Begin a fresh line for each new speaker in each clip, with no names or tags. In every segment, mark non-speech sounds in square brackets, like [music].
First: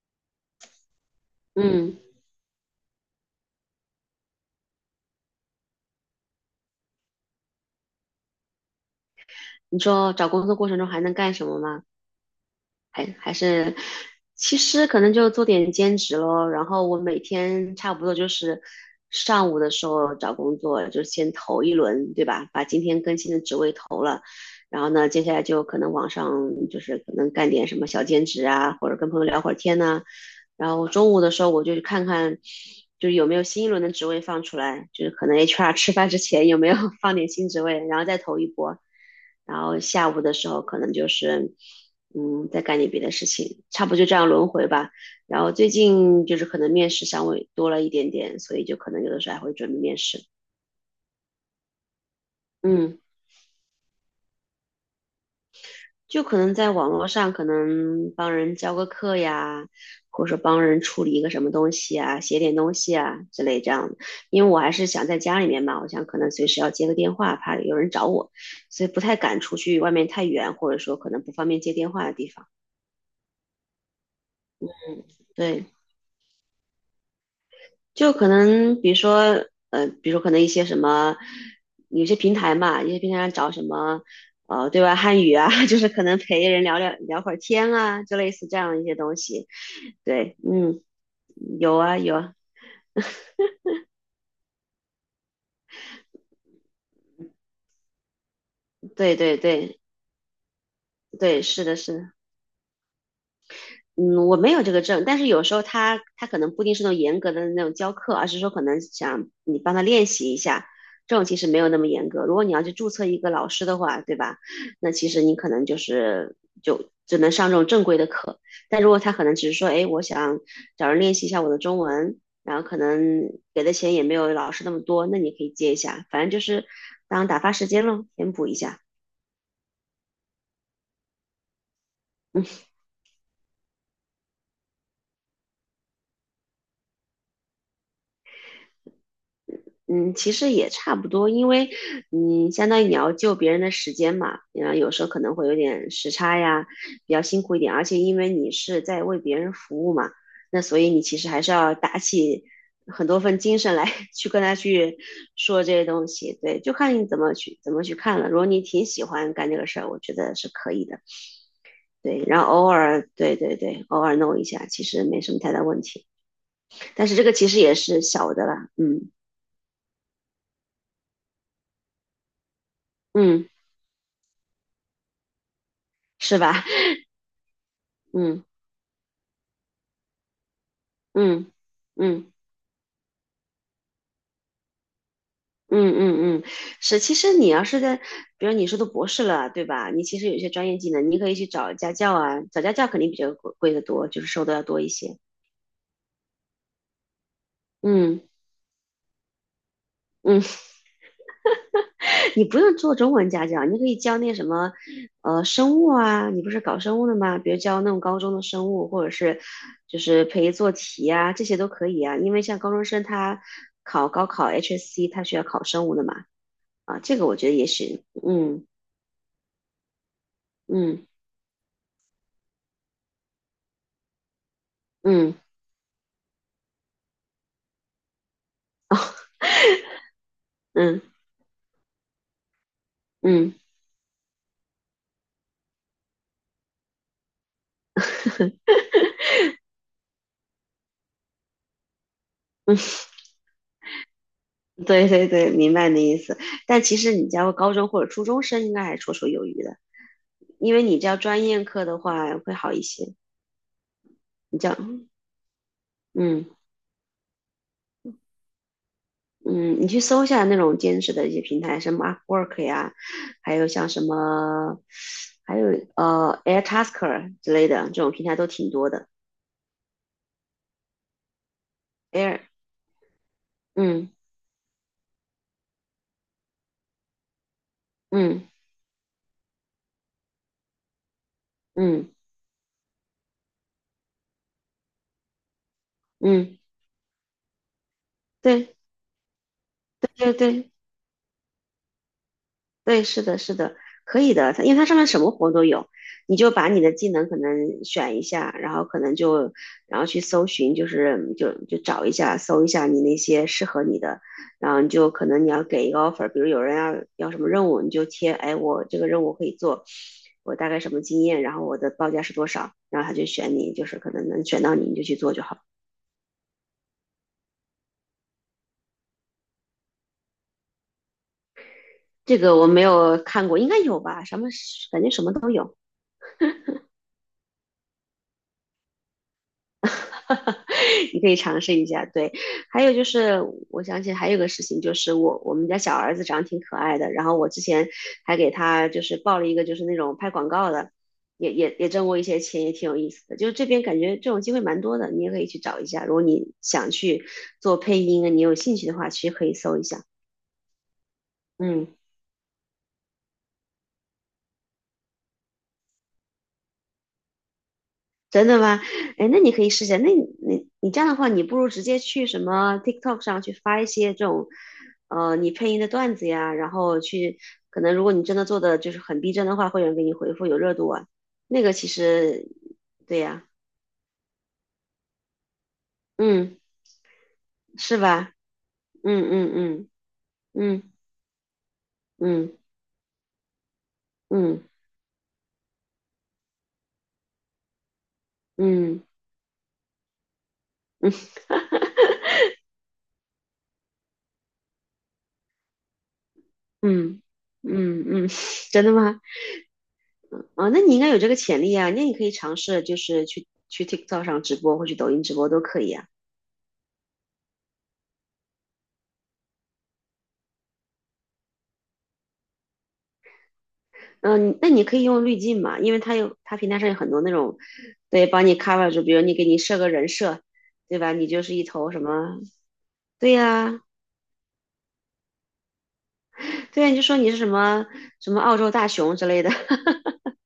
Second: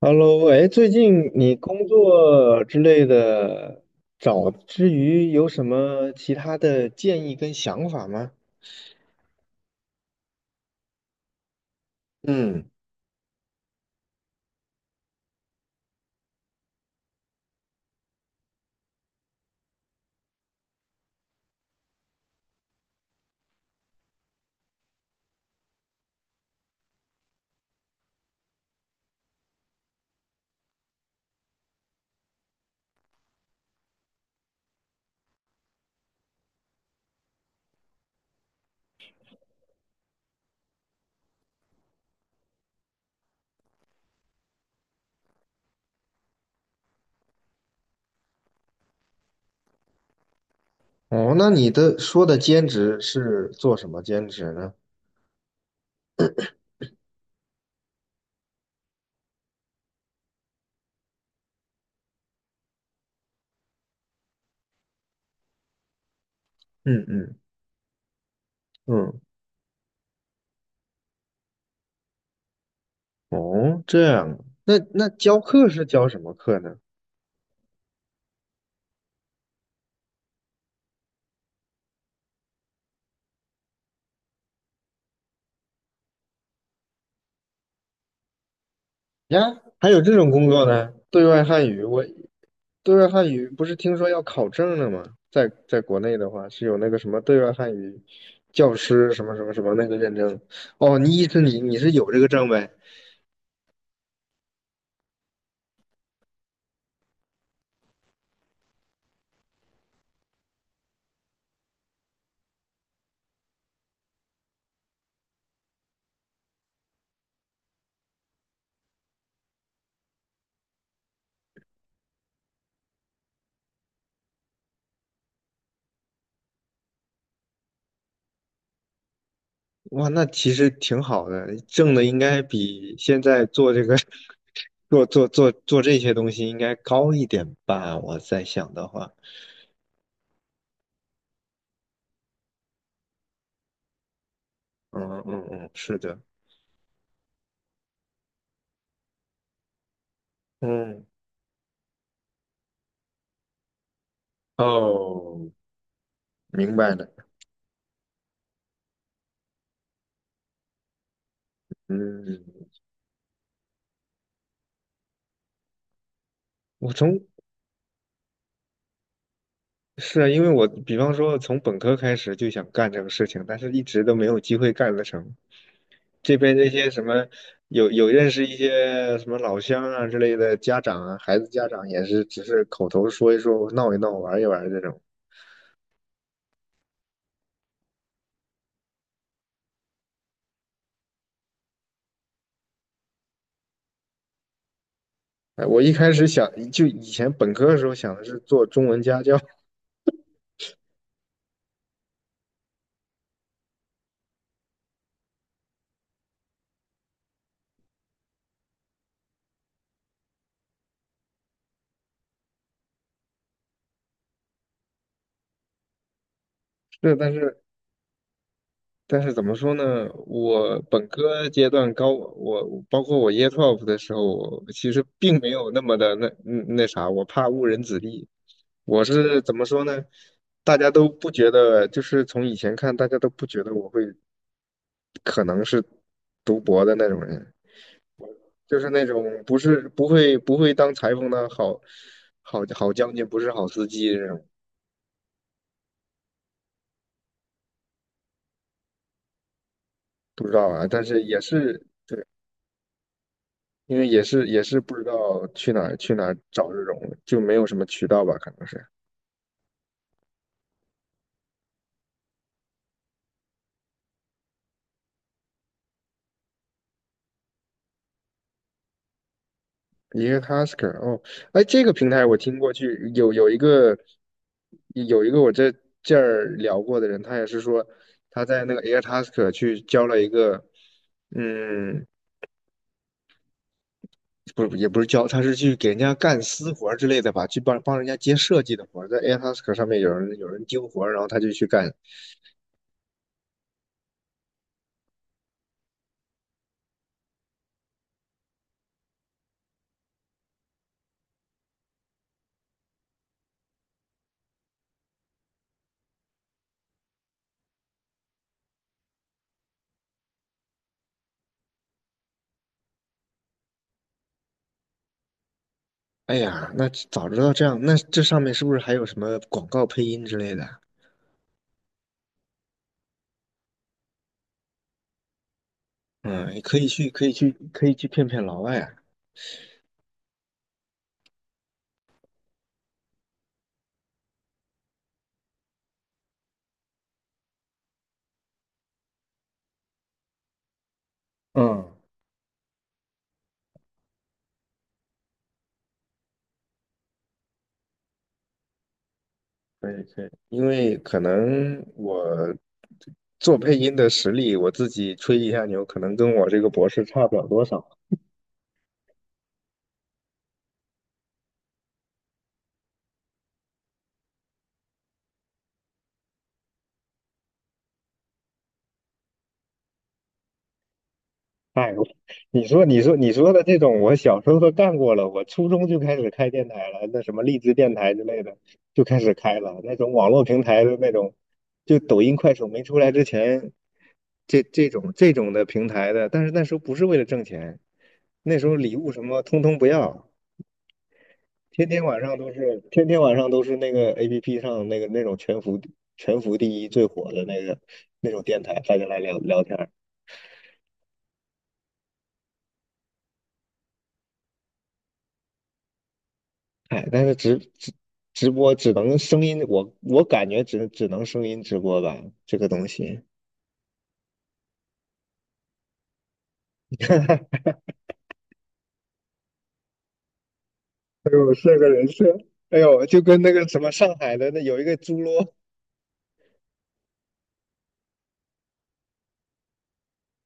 Hello，哎，最近你工
嗯，
作之类的找之余，有什么其他的建议跟想法吗？
你说找工作过程中还能干什么吗？
嗯，
还是，其实可能就做点兼职咯。然后我每天差不多就是上午的时候找工作，就先投一轮，对吧？把今天更新的职位投了，然后呢，接下来就可能网上就是可能干点什么小兼职啊，或者跟朋友聊会儿天呐、然后中午的时候我就去看看，就是有没有新一轮的职位放出来，就是可能 HR 吃饭之前有没有 [laughs] 放点新职位，然后再投一波。然后下午的时候可能就是再干点别的事情，差不多就这样轮回吧。然后最近就是可能面试稍微多了一点点，所以就可能有的时候还会准备面试。
哦，那你的说的兼
嗯，
职是做什么兼职呢？
就可能在网络上可能帮人教个课呀，或者说帮人处理一个什么东西啊，写点东西啊之类这样的。因为我还是想在家里面嘛，我想可能随时要接个
嗯
电话，
嗯
怕有人找我，所以不太
嗯，
敢出去外面太远，或者说可能不方便接电话的地方。
哦，这样，那
嗯，
那教
对。
课是教什么课呢？
就可能比如说，比如可能一些什么，有些平台嘛，有些平台上找什么，对外汉语啊，[laughs] 就是可能陪人聊会儿天啊，就类似这样的一些东西。
呀，还有这种
对，
工作
嗯，
呢？对外汉
有
语，
啊
我
有啊，
对外汉语不是听说要考证了吗？在国内的话，是有那个什么对外汉语教师
对
什么
对
什么什么
对
那个认证。哦，你意思
对，
你
是
你
的
是
是
有
的。
这个证呗？
嗯，我没有这个证，但是有时候他可能不一定是那种严格的那种教课，而是说可能想你帮他练习一下，这种其实没有那么严格。如果你要去注册一个老师的话，对吧？那其实你可能就是就只能上这种正规的课。但如果他可能只是说，哎，我想找人练习一下我的中文，然后可能给的钱也没有老师那么多，那你可以接一下，反正就是当打发时间咯，填补一下。[laughs]
哇，那其实挺好的，挣的应该比现在做这个 [laughs] 做这些东西应该高一点吧？我在想的话，
嗯，其实也差不多，因为嗯，相当于你要救别人的时间嘛，然后有时候可
嗯
能
嗯
会有
嗯，
点
是
时
的，
差呀，比较辛苦一点，而且因为你是在为别人服务嘛，那所以你
嗯，
其实还是要打起很多份精神来 [laughs] 去跟他去
哦，
说这些东西，对，就
明白
看
了，
你怎么去看了。如果你挺喜欢干这个事儿，我觉得是可以的，对，然后
嗯。
偶尔，对对对，偶尔弄一下，其实没什么太大问题，
我
但是
从
这个其实也是小的了，嗯
是啊，因为我比方说从本科开始就想干这个事情，
嗯，
但是一直都没有机会干得成。这
是
边
吧？
这些什么有
[laughs]
认
嗯。
识一些什么老乡啊之类的家长啊，孩子
嗯
家长也是
嗯
只是口头说一说，闹一闹，玩一玩这种。
嗯嗯嗯，是。其实你要是在，比如你是读博士了，对吧？你其实有一些专业技能，你可以去找家教啊，找家教肯定比较贵的多，就是收的要多一些。
哎我一开始想就以前本科的时候想的
嗯
是做中文家教，[laughs]
嗯，[laughs] 你不用做中文家教，你可以教那什么，生物啊，你不是搞生物的吗？比如教那种高中的生物，或者是就是陪做题啊，这些都可以啊。因为像高中生他考高考 HSC，他需要考生物的嘛，啊，
是，
这个
但
我觉得
是
也许，嗯
但是怎么说呢？我本
嗯。
科阶段高，我包括我 Year Twelve 的时候，我其实
嗯
并没有那么的那那啥，我怕误人子弟。我是怎么说呢？大家
嗯
都不觉得，就是从以前看，大家都不
嗯
觉得我会可能是读博的那种人，就是那种不是不会当裁缝的好好
嗯，
好将军，不是好司机这种，
[laughs] 对对对，明白你的意思。但其实你家高中或者初中生应该还绰绰有余的，
不知道
因为
啊。
你
但
教
是也
专业课
是
的话会好一些。
因为也是
你
也
教，
是不知道去哪儿
嗯
找这种，就没有什么渠道吧，可能是
嗯，你去搜一下那种兼职的一些平台，什么 Upwork 呀，还有像什么，还有Airtasker 之类的这种平台都挺多的。
一个 Tasker 哦，哎，这个平台我
Air，
听过去，有一个
嗯
有一个我这儿聊过的人，他也是说他
嗯
在那个 Air Tasker 去交了一个，嗯，
嗯
不是也不是交，他是去给人家干
嗯，
私活儿之类的吧，去帮人家接设
对
计的活儿，在 Air Tasker 上面有
对对
人有人
对。
丢活儿，然后他就去干。
对，是的，是的，可以的。它因为它上面什么活都有，你就把你的技能可能选一下，然后可能就然后去搜寻，就是就找一下，搜一下你那些适合你的，然后你就可能你要给一个 offer，比如有人要什么任务，你就贴，哎，我这个任务可以做，我大概什么经验，然后我的报价是多少，然后他就选你，就是可能能选到你，你就去做就好。
哎呀，那早知道这样，那这上面是不是还有什么广告配音之类的？
这个我没有看过，应该有吧？什么感觉什么都有。
嗯，可以去，可以去，可以去骗骗老外啊。
[laughs] 你可以尝试一下。对，还有就是，我想起还有个事情，就是我们家小儿子长得挺可爱的，然后我之前还给他就是报了一个就是那种拍广告的，也也
嗯，
也挣过一些钱，也挺有意思的。就是这边感觉这种机会蛮多的，你也可以去找一下。如果你想去做配音啊，你有兴趣的话，其实可以搜一
可以
下。
可以，因为可能
嗯。
我做配音的实力，我自己吹一下牛，可能跟我这个博士差不了多少。
真的吗？哎，那你可以试一下。那你你这样的话，你不如直接去什么 TikTok 上去发一些这种，你配音的段子呀，然后去，可能如果你真的做的就是很逼真的话，会有人给你回复有热度啊。那
[laughs]
个其
哎，我
实，
你说
对
你
呀，
说的这种，我小时候都干过了。我初中就开始开
嗯，
电台了，那什么荔枝电
是
台之
吧？
类的就开
嗯
始开了。
嗯
那种网络
嗯
平台
嗯
的那种，就抖音、
嗯
快手没出来之前，这
嗯
这种这种的平台的，但是那时候不是为了挣钱，那时候礼
嗯
物什么通通不要，天天晚上都是那个 APP 上那个那种全服第一最
嗯
火的那个
嗯嗯，
那种电
[laughs]
台，
真的
大家来
吗？
聊聊天。
啊，那你应该有这个潜力啊，那你可以尝试就是去 TikTok 上直播或去抖音直播都可以啊。
哎，但是直播只能声音，我感觉只能声音直播吧，这个东西。
嗯，那你可以用滤镜嘛，因为它平台上有很多那种，对，帮你 cover 住，比如你给你设个人设，对吧？你
哎
就
呦，
是一
是个
头什
人设，
么，
哎呦，就
对
跟那个什
呀、
么上海的那有一个猪猡，
对呀、你就说你是什么什么澳洲大熊之类的，[laughs]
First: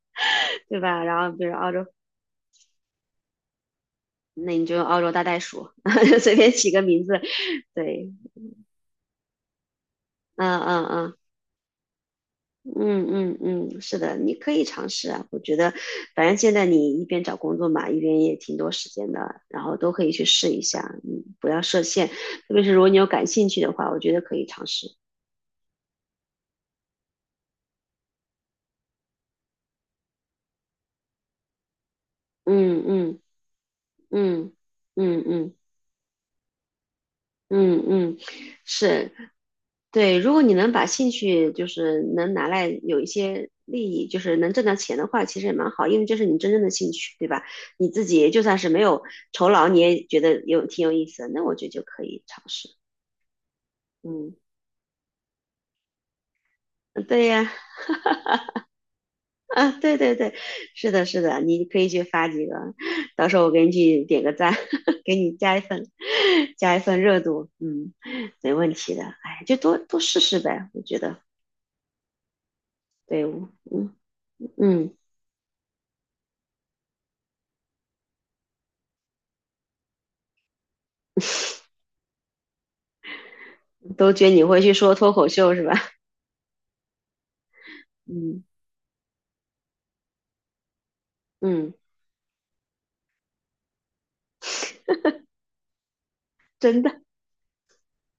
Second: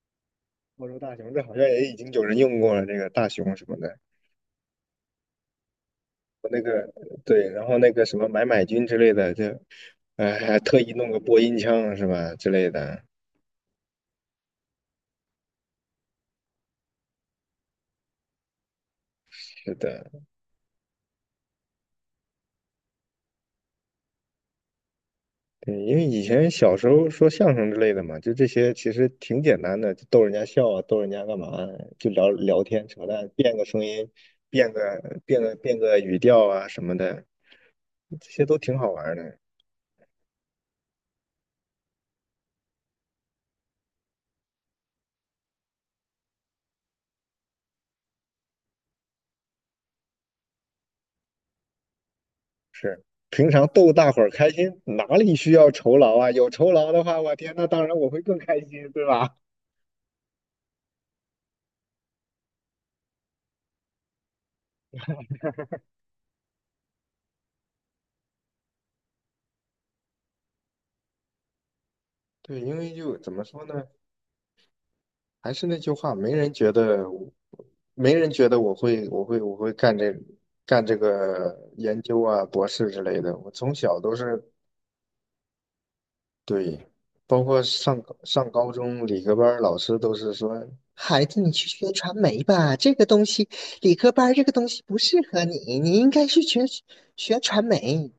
对
我说
吧？
大
然
熊，
后
这
比
好
如
像
澳
也
洲，
已经有人用过了，那个大熊什么的，
那你就用澳洲大袋鼠，[laughs] 随
我
便
那
起个
个
名字，
对，然后那个
对，
什么买买君之类的，就，哎，还
嗯
特
嗯
意弄
嗯。
个播音腔是吧之类的，
嗯嗯嗯，是的，你可以尝试啊。我觉得，反正现在你一边找工作嘛，一边也挺多时间的，然
是
后都可
的，
以去试一下。嗯，不要设限，特别是如果你有感兴趣的话，我觉得可以尝试。
对，因为以前小时候说相声之类的嘛，就这些其实挺简单的，就逗人家笑啊，逗人家干嘛，就聊聊
嗯
天扯
嗯
淡，变个声音，
嗯
变个
嗯嗯
变个语调啊什么的，
嗯嗯，
这些都挺好玩
是
儿的。
对。如果你能把兴趣就是能拿来有一些利益，就是能挣到钱的话，其实也蛮好，因为这是你真正的兴趣，对吧？你自己就算是没有酬劳，你也觉得有挺有意思的，那我觉得就可以尝试。
是，平常逗大伙儿
嗯，
开心，哪里需要酬劳啊？有酬劳的话，
对
我
呀，
天，那当然我会更开心，对吧？
啊，对对对，是的，是的，你可以去发几个，到时候我给你去点个赞，[laughs] 给你加一份，加一份热度，嗯，没问题的，哎，就多多试试呗，我觉得，
对，因为就
对，
怎么
我
说呢？
嗯嗯，
还是那句话，没人觉得我会干这个研究啊，博士之类的。我从小
都
都
觉得
是
你会去说脱口秀是吧？
对，包括上
嗯
上高中理科班儿老师都是说，孩子，你去
嗯，
学传媒吧，这个东西理科班儿这个东西不适合你，你应该去学
真的，
学传媒，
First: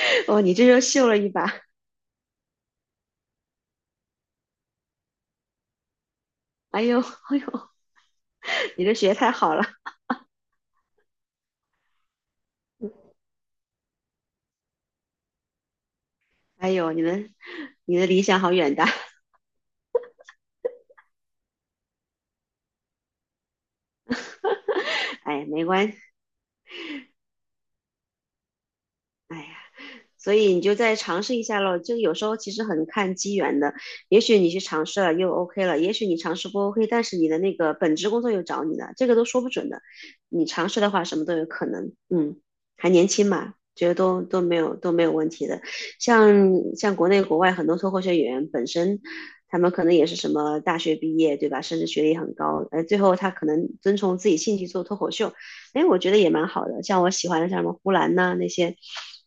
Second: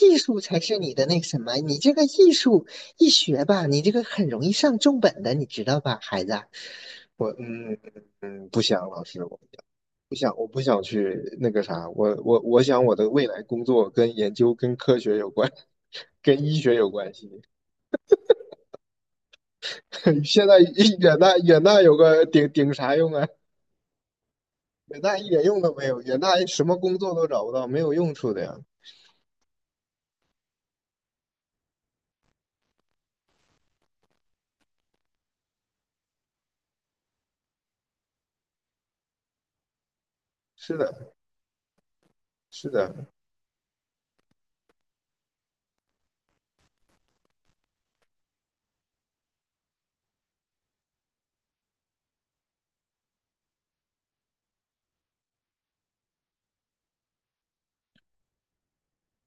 艺术
哦，你
才
这
是
又
你的
秀了
那个
一
什
把，
么，你这个艺术一学吧，你这个很容易上重本的，你知道吧，孩子？
哎呦
我
哎呦，
嗯嗯不
[laughs] 你
想，
这
老
学
师，
太
我
好了，
不想，我不想去那个啥，我想我的未来工作跟研究跟科学有关，[laughs] 跟医
哎
学有
呦，你
关
们
系。
你的理想好远大，
[laughs] 现在一远大远大有个顶啥用啊？远大
[laughs]
一点
哎，
用
没
都没
关，
有，
系，
远大什么工作都找不到，没有用处的呀。
哎呀。所以你就再尝试一下咯。就有时候其实很看机缘的，也许你去尝试了又 OK 了，也许你尝试不 OK，但是你的那个本职工作又找你了，这个都说不准的。你尝
是
试的话，
的，
什么都有可能。嗯，
是
还
的，
年轻嘛，觉得都没有没有问题的。像国内国外很多脱口秀演员本身。他们可能也是什么大学毕业，对吧？甚至学历很高，最后他可能遵从自己兴趣做脱口秀，哎，我觉得也蛮好的。像我喜欢的像什么呼兰呐、那些，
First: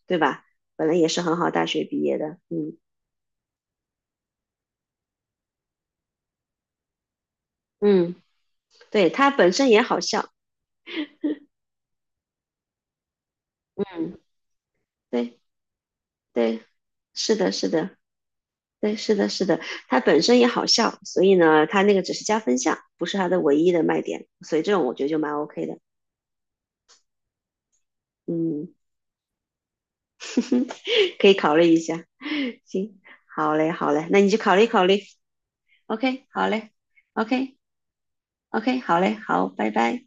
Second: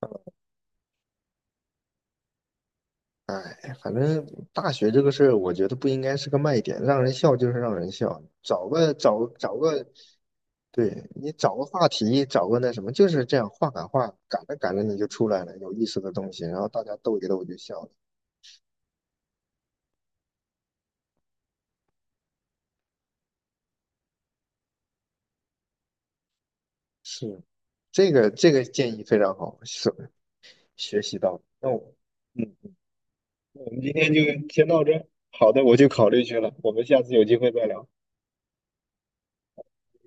对吧？本来也是很好大学毕业的，嗯
哎，反正大学这个事儿，我觉得不应该是个卖点，让人笑就是让人
嗯，
笑，
对他本
找
身也
个
好笑，
对你找个话题，找个那什么，就是这样话赶话，
嗯，
赶着赶着你就出
对
来了有意思的东西，然
对，
后大家逗一
是
逗
的，
就
是
笑了。
的，对，是的，是的，他本身也好笑，所以呢，他那个只是加分项，不是他的唯一的卖点，所以这种我觉得就蛮 OK 的，
是，这个
嗯，
建议非常好，是学习
[laughs] 可
到
以
了。
考虑
那
一
我，
下，
嗯，
行，好
那我
嘞，
们
好
今
嘞，
天
那
就
你就考虑
先
考
到这
虑
儿好的，我去考虑
，OK，
去
好
了，
嘞
我们下次有机会
，OK，OK，
再聊。
好嘞，好，拜拜。